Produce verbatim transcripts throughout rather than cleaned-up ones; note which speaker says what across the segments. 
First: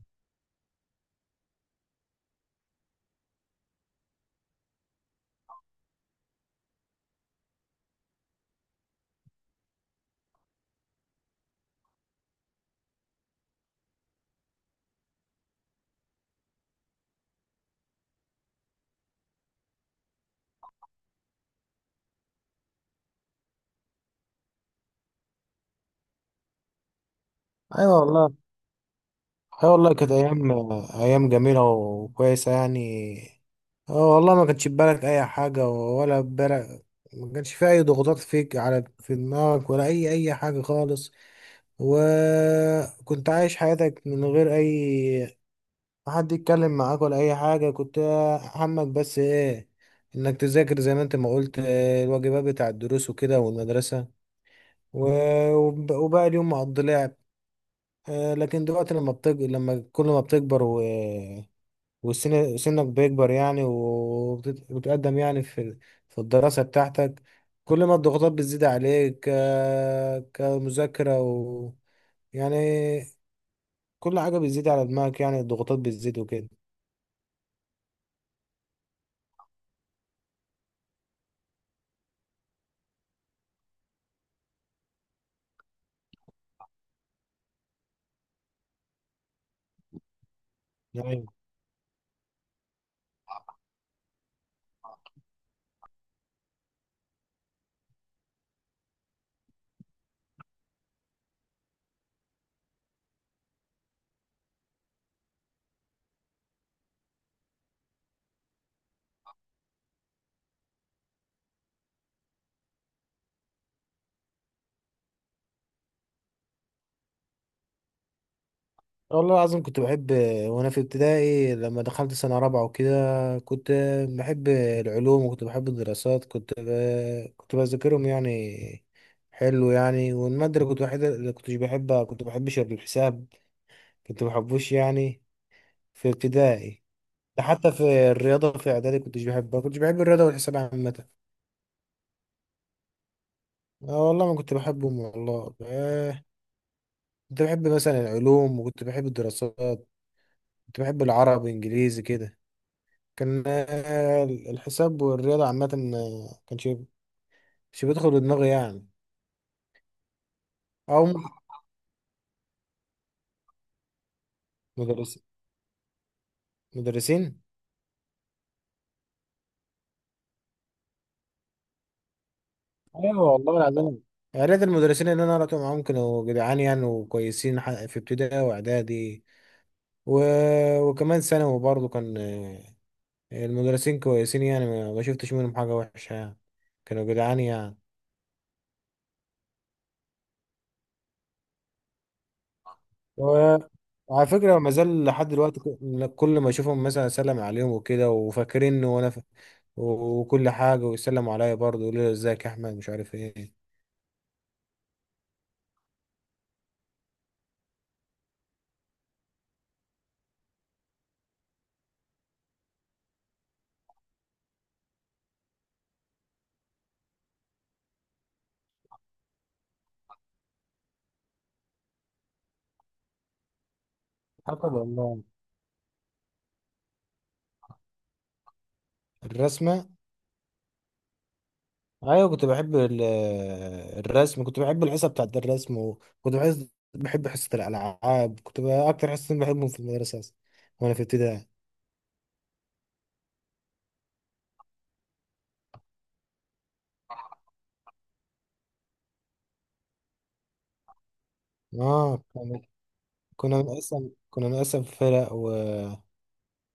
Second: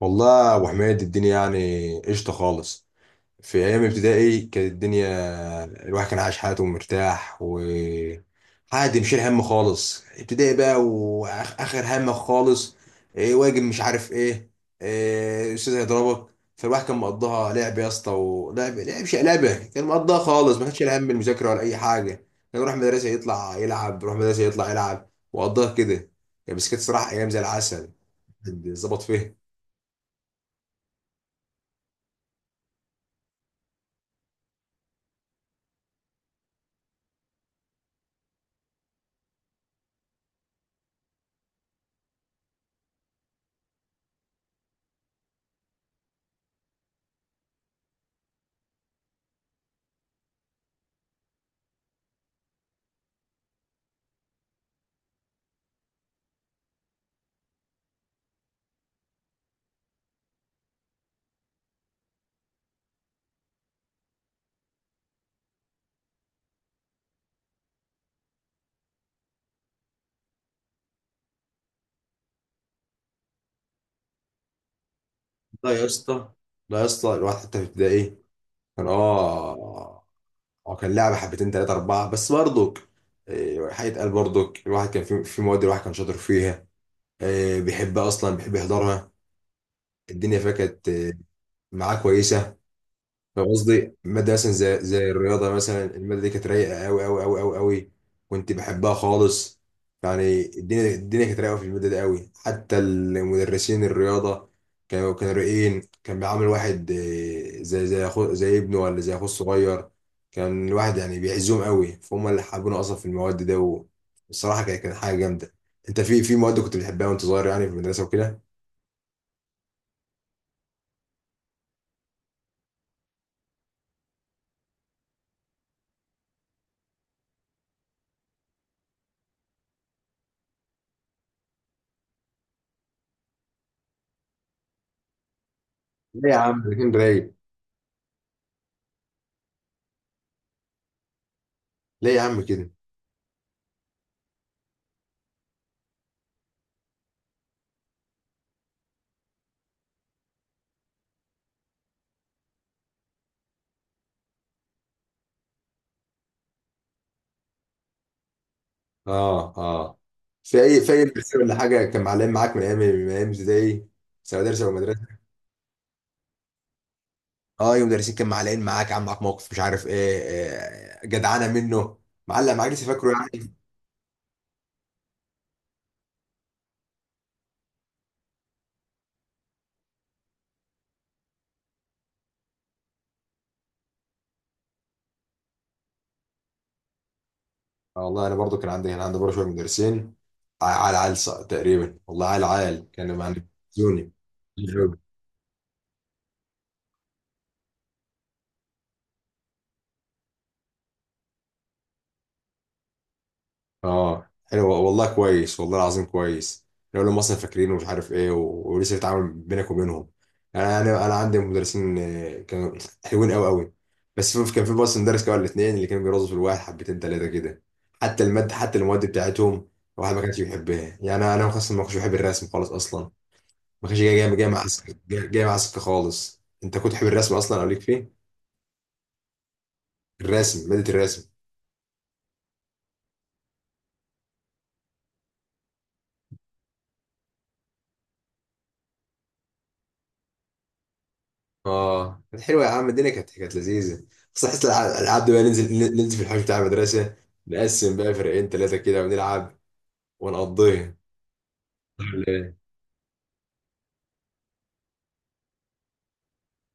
Speaker 1: والله يا ابو حميد، الدنيا يعني قشطه خالص. في ايام ابتدائي كانت الدنيا، الواحد كان عايش حياته مرتاح و عادي، مشيل هم خالص. ابتدائي بقى واخر هم خالص. إيه واجب، مش عارف ايه. إيه الاستاذ هيضربك. فالواحد كان مقضاها لعب يا اسطى، ولعب لعب شيء لعبه، كان مقضاها خالص، ما كانش شايل هم المذاكره ولا اي حاجه. كان يروح مدرسه يطلع يلعب، يروح مدرسه يطلع يلعب، وقضاها كده. يعني بس كانت صراحه ايام زي العسل.
Speaker 2: ايوه والله.
Speaker 1: الواحد ظبط فيها.
Speaker 2: ايوه والله كانت ايام، ايام جميله وكويسه يعني. اه والله ما كانش في بالك اي حاجه ولا في بالك، ما كانش في اي ضغوطات فيك على في دماغك ولا اي اي حاجه خالص، وكنت عايش حياتك من غير اي، ما حد يتكلم معاك ولا اي حاجه، كنت همك بس ايه؟ انك تذاكر زي ما انت ما قلت، آه، الواجبات بتاع الدروس وكده والمدرسه، و- وب- وباقي اليوم مقضي لعب. آه، لكن دلوقتي لما بتج... لما كل ما بتكبر و... وسن سنك بيكبر يعني وبتت- وبتقدم يعني في في الدراسة بتاعتك، كل ما الضغوطات بتزيد عليك، ك... كمذاكرة و... يعني، كل حاجة بتزيد على دماغك، يعني
Speaker 1: لا
Speaker 2: الضغوطات
Speaker 1: يا
Speaker 2: بتزيد
Speaker 1: اسطى،
Speaker 2: وكده.
Speaker 1: لا يا اسطى، الواحد حتى في ابتدائي كان اه اه كان لعبه حبتين ثلاثه اربعه بس برضك. إيه، حاجه قال برضك الواحد كان في في مواد الواحد كان شاطر فيها. إيه، بيحبها اصلا، بيحب يحضرها. الدنيا فيها كانت آه، معاه كويسه. فاهم قصدي؟ مادة مثلا زي زي الرياضة مثلا، المادة دي كانت رايقة أوي أوي أوي أوي أوي، كنت بحبها خالص. يعني الدنيا الدنيا كانت رايقة في المادة دي أوي. حتى المدرسين الرياضة كانوا كانوا رايقين، كان بيعامل واحد، آه، زي زي أخو، زي ابنه، ولا زي أخوه الصغير. كان الواحد يعني بيعزهم أوي، فهم اللي حابين أصلا في المواد ده. والصراحة كانت كانت حاجة جامدة. أنت في في مواد كنت بتحبها وأنت صغير يعني في المدرسة وكده؟
Speaker 2: والله العظيم كنت بحب، وانا في ابتدائي لما دخلت سنة رابعة وكده كنت بحب العلوم وكنت بحب الدراسات، كنت ب... كنت بذاكرهم يعني، حلو يعني. والمادة اللي كنت بحب، اللي كنتش بحبها، كنت بحبش الحساب، كنت بحبوش يعني، في
Speaker 1: ليه يا عم؟
Speaker 2: ابتدائي.
Speaker 1: الاتنين رايق؟
Speaker 2: ده حتى في الرياضة في اعدادي كنتش بحبها، كنتش بحب الرياضة والحساب عامة.
Speaker 1: ليه يا عم كده؟
Speaker 2: اه والله ما كنت بحبهم والله، آه، كنت بحب مثلا العلوم وكنت بحب الدراسات، كنت بحب العربي انجليزي كده. كان آه، الحساب والرياضة عامة، آه، كان شيء شيء بيدخل دماغي يعني.
Speaker 1: اه اه. في اي في اي
Speaker 2: أو
Speaker 1: مدرسين ولا حاجه كان معلقين معاك من ايام من ايام ابتدائي، سواء مدرسه او مدرسه؟
Speaker 2: مدرسين، مدرسين.
Speaker 1: اه، اي مدرسين كان معلقين معاك، عم معاك موقف مش عارف ايه، آه، جدعانه منه، معلق معاك لسه فاكره
Speaker 2: أيوة
Speaker 1: يعني؟
Speaker 2: والله العظيم، يا ريت المدرسين اللي أنا قرأت معاهم كانوا جدعان يعني وكويسين، ح- في ابتدائي وإعدادي و... وكمان ثانوي برضه كان، آه، المدرسين كويسين يعني، ما ما شفتش منهم حاجة وحشة يعني، كانوا جدعان يعني.
Speaker 1: آه، والله انا برضو كان عندي كان عندي برضه شويه مدرسين ع- عال عال، ص- تقريبا والله، عال عال كانوا يعني
Speaker 2: و...
Speaker 1: بيزوني.
Speaker 2: وعلى فكرة ما زال لحد دلوقتي، ك- كل ما أشوفهم مثلا أسلم عليهم وكده، وفاكريني وأنا وكل حاجة، ويسلموا عليا برضه يقولوا لي ازيك يا أحمد مش عارف ايه.
Speaker 1: اه، حلو والله، كويس والله العظيم، كويس. لو لهم مثلا فاكرين ومش عارف ايه و... ولسه في تعامل بينك وبينهم. يعني انا انا انا عندي مدرسين، آه، كانوا حلوين قوي قوي. بس في كان في بس مدرس كده ولا اتنين اللي كانوا بيرازوا في الواحد حبتين تلاته كده. حتى الماده حتى المواد بتاعتهم الواحد ما كانش بيحبها. يعني انا انا خاصه ما كنتش بحب الرسم خالص اصلا، ما كانش جاي جاي جاي
Speaker 2: حسب
Speaker 1: مع سكه،
Speaker 2: والله
Speaker 1: جاي جاي مع سكه خالص. انت كنت تحب الرسم اصلا او ليك فيه؟
Speaker 2: الرسمة.
Speaker 1: الرسم ماده الرسم.
Speaker 2: أيوة كنت بحب ال- الرسم، كنت بحب الحصة بتاعت الرسم، وكنت بحس بحب حصة الألعاب، كنت بقى أكتر حصتين بحبهم في المدرسة أصلا وأنا في ابتدائي.
Speaker 1: اه، كانت حلوه يا عم، الدنيا كانت كانت لذيذه. بس حس الع- الالعاب دي بقى، ننزل ننزل في الحوش بتاع المدرسه، نقسم بقى فرقين ثلاثه كده ونلعب ونقضيها. صح
Speaker 2: آه
Speaker 1: ولا إيه؟
Speaker 2: كنا، كنا بنقسم كنا بنقسم فرق و...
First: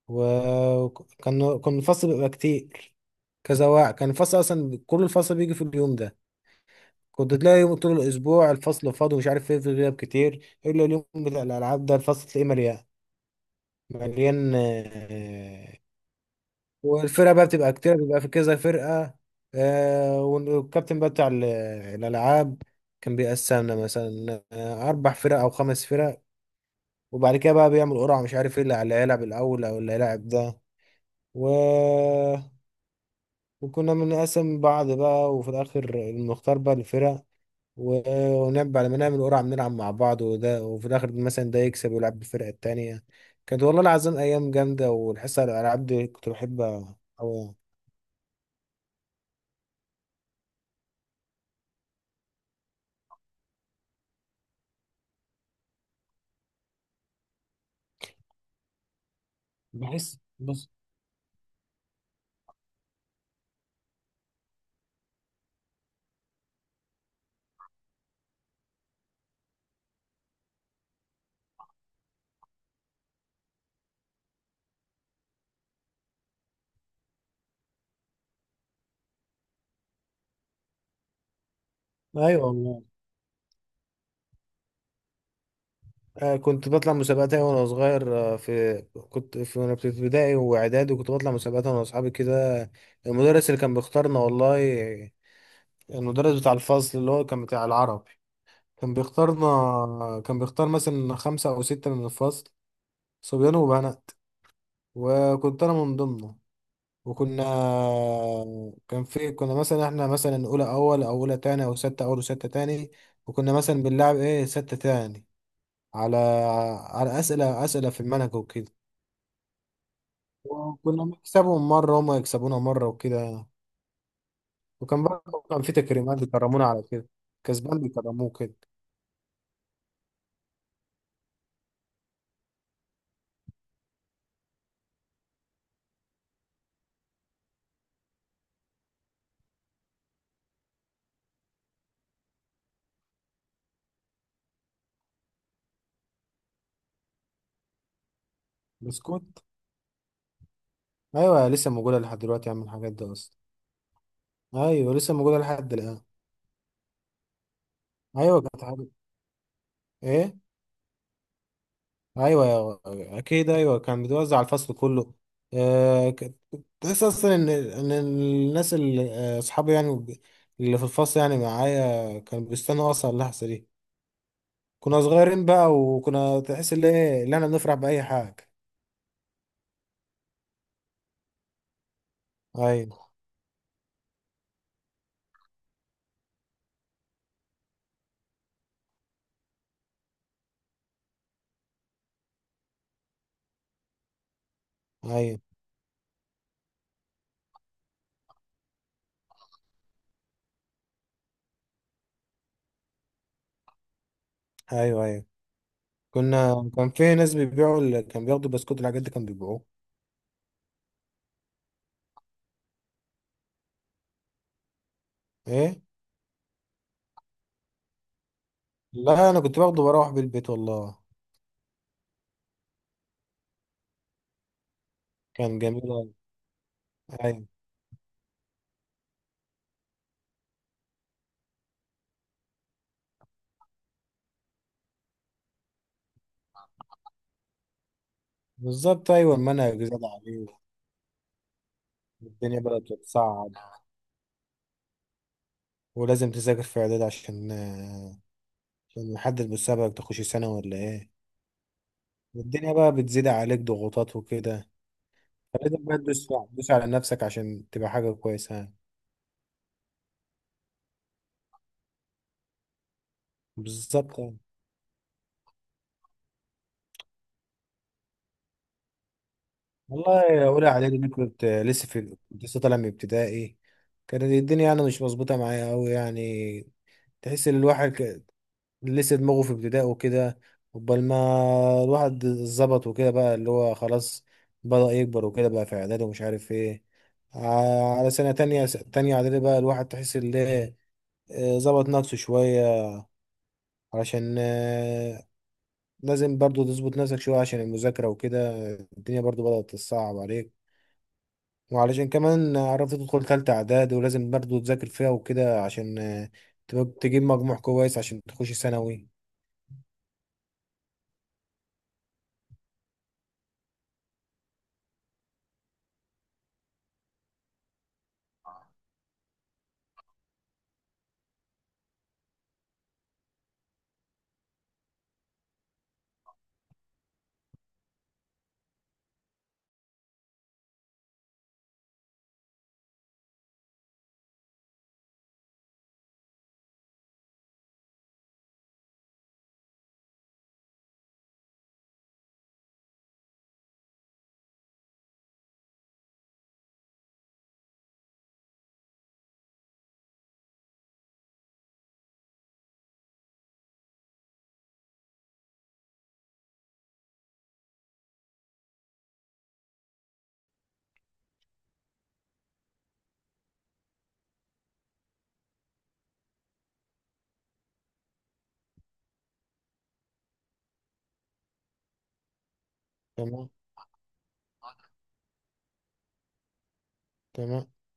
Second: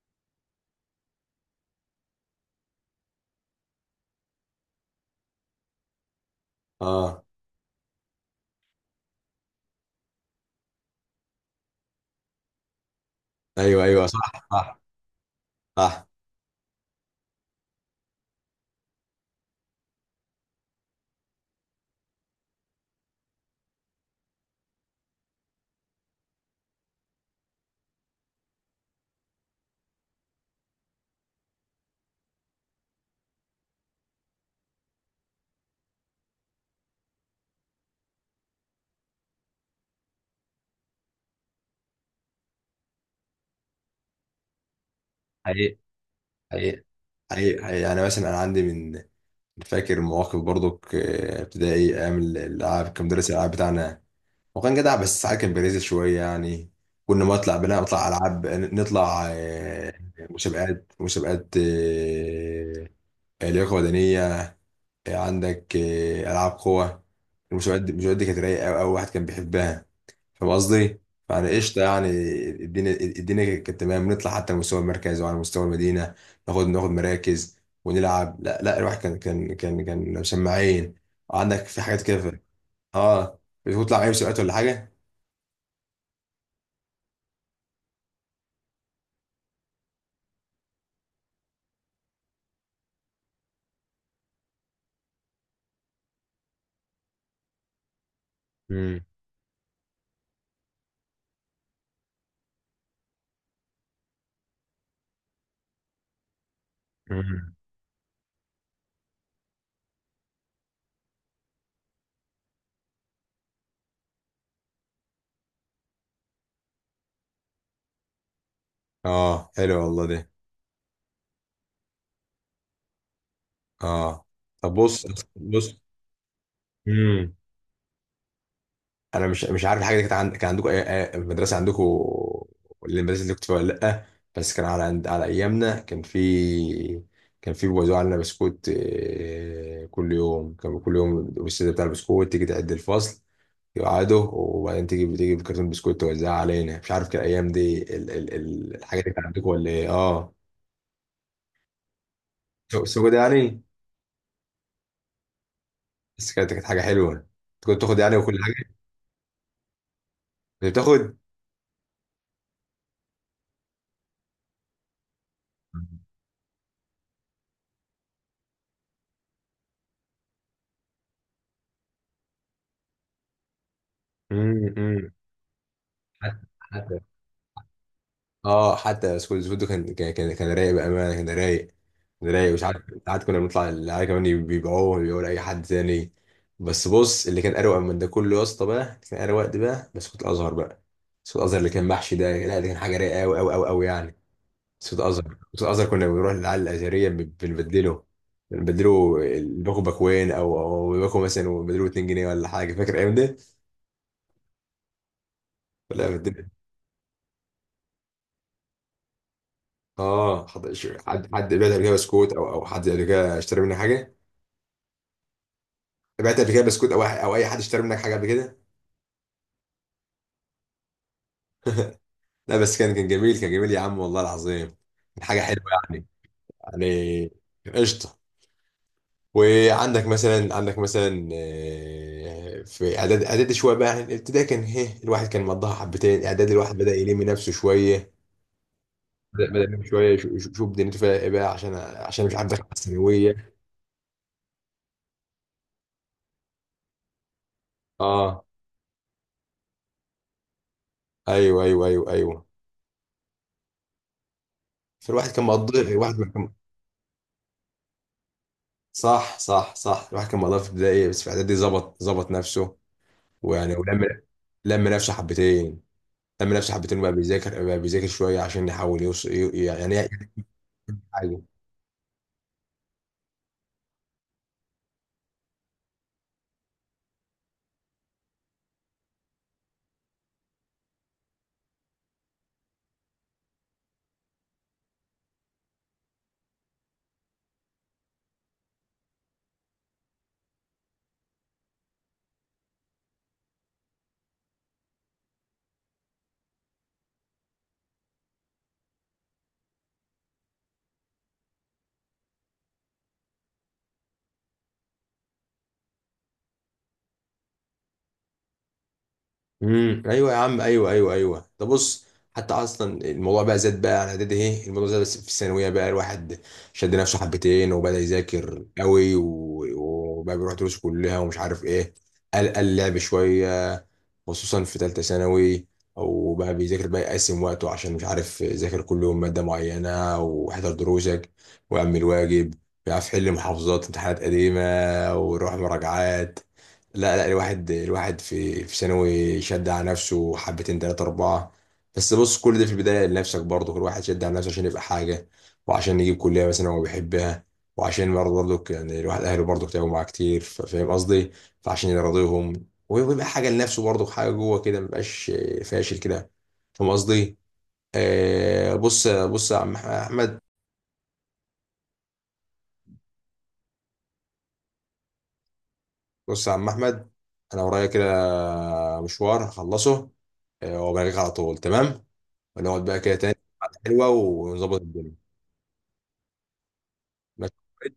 Speaker 2: و... كان، كان الفصل بيبقى كتير، كذا واحد، كان الفصل أصلا كل الفصل بيجي في اليوم ده.
Speaker 1: اه،
Speaker 2: كنت تلاقي طول الاسبوع الفصل فاضي ومش عارف ايه، في غياب كتير، الا اليوم بتاع الالعاب ده الفصل تلاقيه مليان،
Speaker 1: ايوه ايوه، صح
Speaker 2: مليان
Speaker 1: صح
Speaker 2: آه،
Speaker 1: صح.
Speaker 2: والفرقه بقى بتبقى كتير، بيبقى في كذا فرقه. آه، والكابتن بقى بتاع ال- الالعاب كان بيقسمنا مثلا آه، اربع فرق او خمس فرق، وبعد كده بقى بيعمل قرعه مش عارف ايه اللي اللي هيلعب الاول او اللي هيلعب ده، و... وكنا بنقسم بعض بقى، وفي الاخر المختار بقى الفرق، و- ونلعب على ما نعمل قرعة، بنلعب مع بعض وده، وفي الآخر مثلا ده يكسب ويلعب بالفرقة التانية. كانت والله العظيم أيام جامدة، والحصة على
Speaker 1: حقيقي
Speaker 2: الألعاب دي كنت
Speaker 1: حقيقي،
Speaker 2: بحبها أوي.
Speaker 1: حقيقي حقيقي. يعني مثلا انا عندي، من فاكر مواقف برضو، ك- ابتدائي ايام الالعاب كان مدرس الالعاب بتاعنا، هو كان جدع بس ساعات كان بيريز شويه يعني. كنا ما نطلع بنا نطلع العاب، نطلع آه،
Speaker 2: بحس بص.
Speaker 1: مسابقات مسابقات، آه، لياقه بدنيه، عندك آه، العاب قوه. المسابقات دي المسابقات دي كانت رايقه قوي قوي، واحد كان بيحبها. فاهم قصدي؟ فانا قشطه يعني. الدنيا الدنيا كانت تمام، نطلع حتى على مستوى المركز وعلى مستوى المدينه، ناخد ناخد مراكز ونلعب. لا لا، الواحد كان كان كان كان مسمعين عندك في حاجات كده، في-
Speaker 2: أيوة والله،
Speaker 1: اه. بتطلع اي مسابقات ولا حاجه؟
Speaker 2: آه، كنت بطلع مسابقات أيوة وأنا صغير، آه، في كنت في وأنا في ابتدائي وإعدادي وكنت بطلع مسابقات أنا وأصحابي كده. المدرس اللي كان بيختارنا والله، المدرس بتاع الفصل اللي هو كان بتاع العربي كان
Speaker 1: امم.
Speaker 2: بيختارنا، كان بيختار مثلا خمسة أو ستة من الفصل، صبيان وبنات، وكنت انا من ضمنه. وكنا، كان في كنا مثلا احنا مثلا اولى اول او اولى تاني او ستة اول وستة تاني، وكنا مثلا بنلعب ايه ستة تاني، على، على اسئلة اسئلة في المنهج وكده،
Speaker 1: اه، حلو والله ده،
Speaker 2: وكنا بنكسبهم مرة وهم يكسبونا مرة وكده،
Speaker 1: اه. طب
Speaker 2: وكان
Speaker 1: بص
Speaker 2: برضه كان في
Speaker 1: بص.
Speaker 2: تكريمات بيكرمونا على كده،
Speaker 1: مم.
Speaker 2: كسبان بيكرموه كده.
Speaker 1: انا مش مش عارف الحاجه دي كانت عند... كان عندكم أي... أي- المدرسه عندكم، المدرسه اللي كنت فيها، ولا لا؟ بس كان على عند... على ايامنا كان في، كان في بيوزعوا علينا بسكوت، آه، كل يوم، كان كل يوم الاستاذ بتاع البسكوت تيجي تعد الفصل، يقعدوا وبعدين تيجي تيجي بكرتون بسكوت توزعها علينا. مش عارف كان الايام دي، ال... ال... ال... الحاجه دي كانت
Speaker 2: بسكوت،
Speaker 1: عندكم ولا ايه؟ اه.
Speaker 2: ايوه لسه موجودة لحد دلوقتي يا عم
Speaker 1: سو-
Speaker 2: الحاجات دي
Speaker 1: سوق ده
Speaker 2: اصلا.
Speaker 1: يعني.
Speaker 2: ايوه لسه موجودة لحد الان.
Speaker 1: بس كانت كانت حاجه حلوه، كنت تاخد يعني وكل
Speaker 2: ايوه كانت
Speaker 1: حاجه،
Speaker 2: حاجة، ايه.
Speaker 1: كنت بتاخد.
Speaker 2: ايوه اكيد، ايوه كان بيتوزع على الفصل كله، آه، ك- تحس اصلا ان ان الناس اللي، آه، اصحابي يعني اللي في الفصل يعني معايا كانوا بيستنوا اصلا اللحظه دي،
Speaker 1: مم،
Speaker 2: كنا
Speaker 1: مم.
Speaker 2: صغيرين بقى، وكنا تحس ان ايه، اللي احنا بنفرح باي حاجه.
Speaker 1: اه، حتى سكول سكول كان كان كان كان رايق بامانه، كان رايق، كان رايق. مش عارف،
Speaker 2: ايوه،
Speaker 1: ساعات كنا بنطلع العيال كمان بيبيعوه بيبيعوه لاي حد تاني. بس بص، اللي كان اروق من ده كله يا اسطى بقى، اللي كان اروق ده بقى بسكوت الازهر بقى. بسكوت الازهر اللي كان محشي ده، لا ده كان حاجه رايقه قوي قوي قوي قوي يعني. بسكوت الازهر
Speaker 2: ايوه،
Speaker 1: بسكوت الازهر كنا بنروح للعيال الازهريه، بن- بنبدله، بنبدله، الباكو باكوين، او او باكو مثلا، وبدلوه اتنين جنيه ولا حاجه. فاكر الايام دي؟
Speaker 2: ايوه، ايوه.
Speaker 1: ولا بدل-
Speaker 2: كنا، كان في ناس بيبيعوا ال- كان بياخدوا بسكوت الحاجات دي كانوا بيبيعوه.
Speaker 1: اه. حد حد حد بعت قبل كده بسكوت، او او حد قبل كده اشترى منه حاجه؟
Speaker 2: ايه.
Speaker 1: بعت قبل كده بسكوت، او أح- او اي حد اشترى منك حاجه قبل كده؟
Speaker 2: لا انا كنت باخده بروح بالبيت والله.
Speaker 1: لا، بس كان كان جميل، كان جميل يا عم والله العظيم، كان حاجه
Speaker 2: كان
Speaker 1: حلوه
Speaker 2: جميل
Speaker 1: يعني.
Speaker 2: أوي.
Speaker 1: يعني
Speaker 2: ايوه
Speaker 1: قشطه. وعندك مثلا، عندك مثلا آه، في اعداد اعدادي شويه بقى، يعني الابتدائي كان هي الواحد كان مضاها حبتين، اعدادي الواحد بدا يلم نفسه شويه،
Speaker 2: بالظبط، ايوه
Speaker 1: بدا بدا يلم
Speaker 2: المنهج زاد
Speaker 1: شويه، يشوف
Speaker 2: عليه،
Speaker 1: يشوف دنيته فيها ايه بقى، عشان عشان مش عارف،
Speaker 2: الدنيا
Speaker 1: داخل على
Speaker 2: بدأت تتصعب،
Speaker 1: الثانويه.
Speaker 2: ولازم تذاكر في اعداد عشان، آه،
Speaker 1: اه،
Speaker 2: عشان نحدد مستقبلك تخش ثانوي ولا ايه،
Speaker 1: ايوه ايوه ايوه ايوه.
Speaker 2: والدنيا بقى بتزيد عليك ضغوطات وكده،
Speaker 1: فالواحد كان
Speaker 2: فلازم
Speaker 1: مقضي
Speaker 2: بقى
Speaker 1: الواحد
Speaker 2: تدوس
Speaker 1: كان،
Speaker 2: تدوس على نفسك عشان تبقى حاجة كويسة.
Speaker 1: صح صح صح، الواحد كان مقضيها في البدايه، بس في اعدادي ظبط ظبط نفسه، ويعني،
Speaker 2: بالظبط
Speaker 1: ولم
Speaker 2: يعني.
Speaker 1: لم نفسه حبتين، لم نفسه حبتين، وبقى بيذاكر بقى بيذاكر شويه، عشان يحاول يوصل يعني، يعني
Speaker 2: والله أولى إعدادي دي
Speaker 1: حاجه.
Speaker 2: كنت لسه في، كنت لسه طالع من ابتدائي، كانت الدنيا يعني مش مظبوطة معايا أوي يعني، تحس إن الواحد لسه دماغه في ابتدائه وكده، قبل ما الواحد ظبط وكده بقى اللي هو خلاص بدأ يكبر وكده بقى في إعدادي ومش عارف إيه. ع- على سنة تانية تانية إعدادي بقى الواحد تحس إن إيه، آه، ظبط نفسه شوية، علشان، آه، لازم برضو تظبط نفسك شوية عشان المذاكرة وكده، الدنيا برضو بدأت تصعب عليك، وعلشان كمان عرفت تدخل تالتة إعدادي ولازم برضو تذاكر فيها وكده عشان، آه، تبقى- تجيب مجموع كويس عشان تخش ثانوي.
Speaker 1: امم، ايوه يا عم، ايوه ايوه ايوه ده، بص. حتى اصلا الموضوع بقى زاد بقى على اعدادي، ايه، الموضوع زاد، بس في الثانويه بقى الواحد شد نفسه حبتين، وبدا يذاكر قوي و- وبقى بيروح دروس كلها ومش عارف ايه. قال قال لعب شويه، خصوصا في تالتة ثانوي، او بقى بيذاكر بقى، يقسم وقته، عشان مش عارف، يذاكر كل يوم مادة معينة، واحضر دروسك، واعمل واجب، بيعرف يحل محافظات امتحانات قديمة، ويروح مراجعات. لا لا، الواحد الواحد في في ثانوي شد على نفسه حبتين تلاتة أربعة. بس بص، كل ده في البداية لنفسك برضه، كل واحد شد على نفسه عشان يبقى حاجة، وعشان يجيب كلية مثلا هو بيحبها، وعشان برضه، برضه يعني الواحد أهله برضه تعبوا معاه كتير. ف- فاهم قصدي؟ فعشان يرضيهم، ويبقى حاجه لنفسه برضه، حاجه جوه كده، مبقاش فاشل كده. فاهم قصدي؟ آه، بص بص يا عم احمد، بص يا عم احمد، انا ورايا كده مشوار هخلصه، آه، وبلغيك على طول، تمام؟ ونقعد بقى كده تاني
Speaker 2: تمام،
Speaker 1: قعدة حلوه، ونظبط الدنيا.
Speaker 2: تمام.
Speaker 1: ماشي.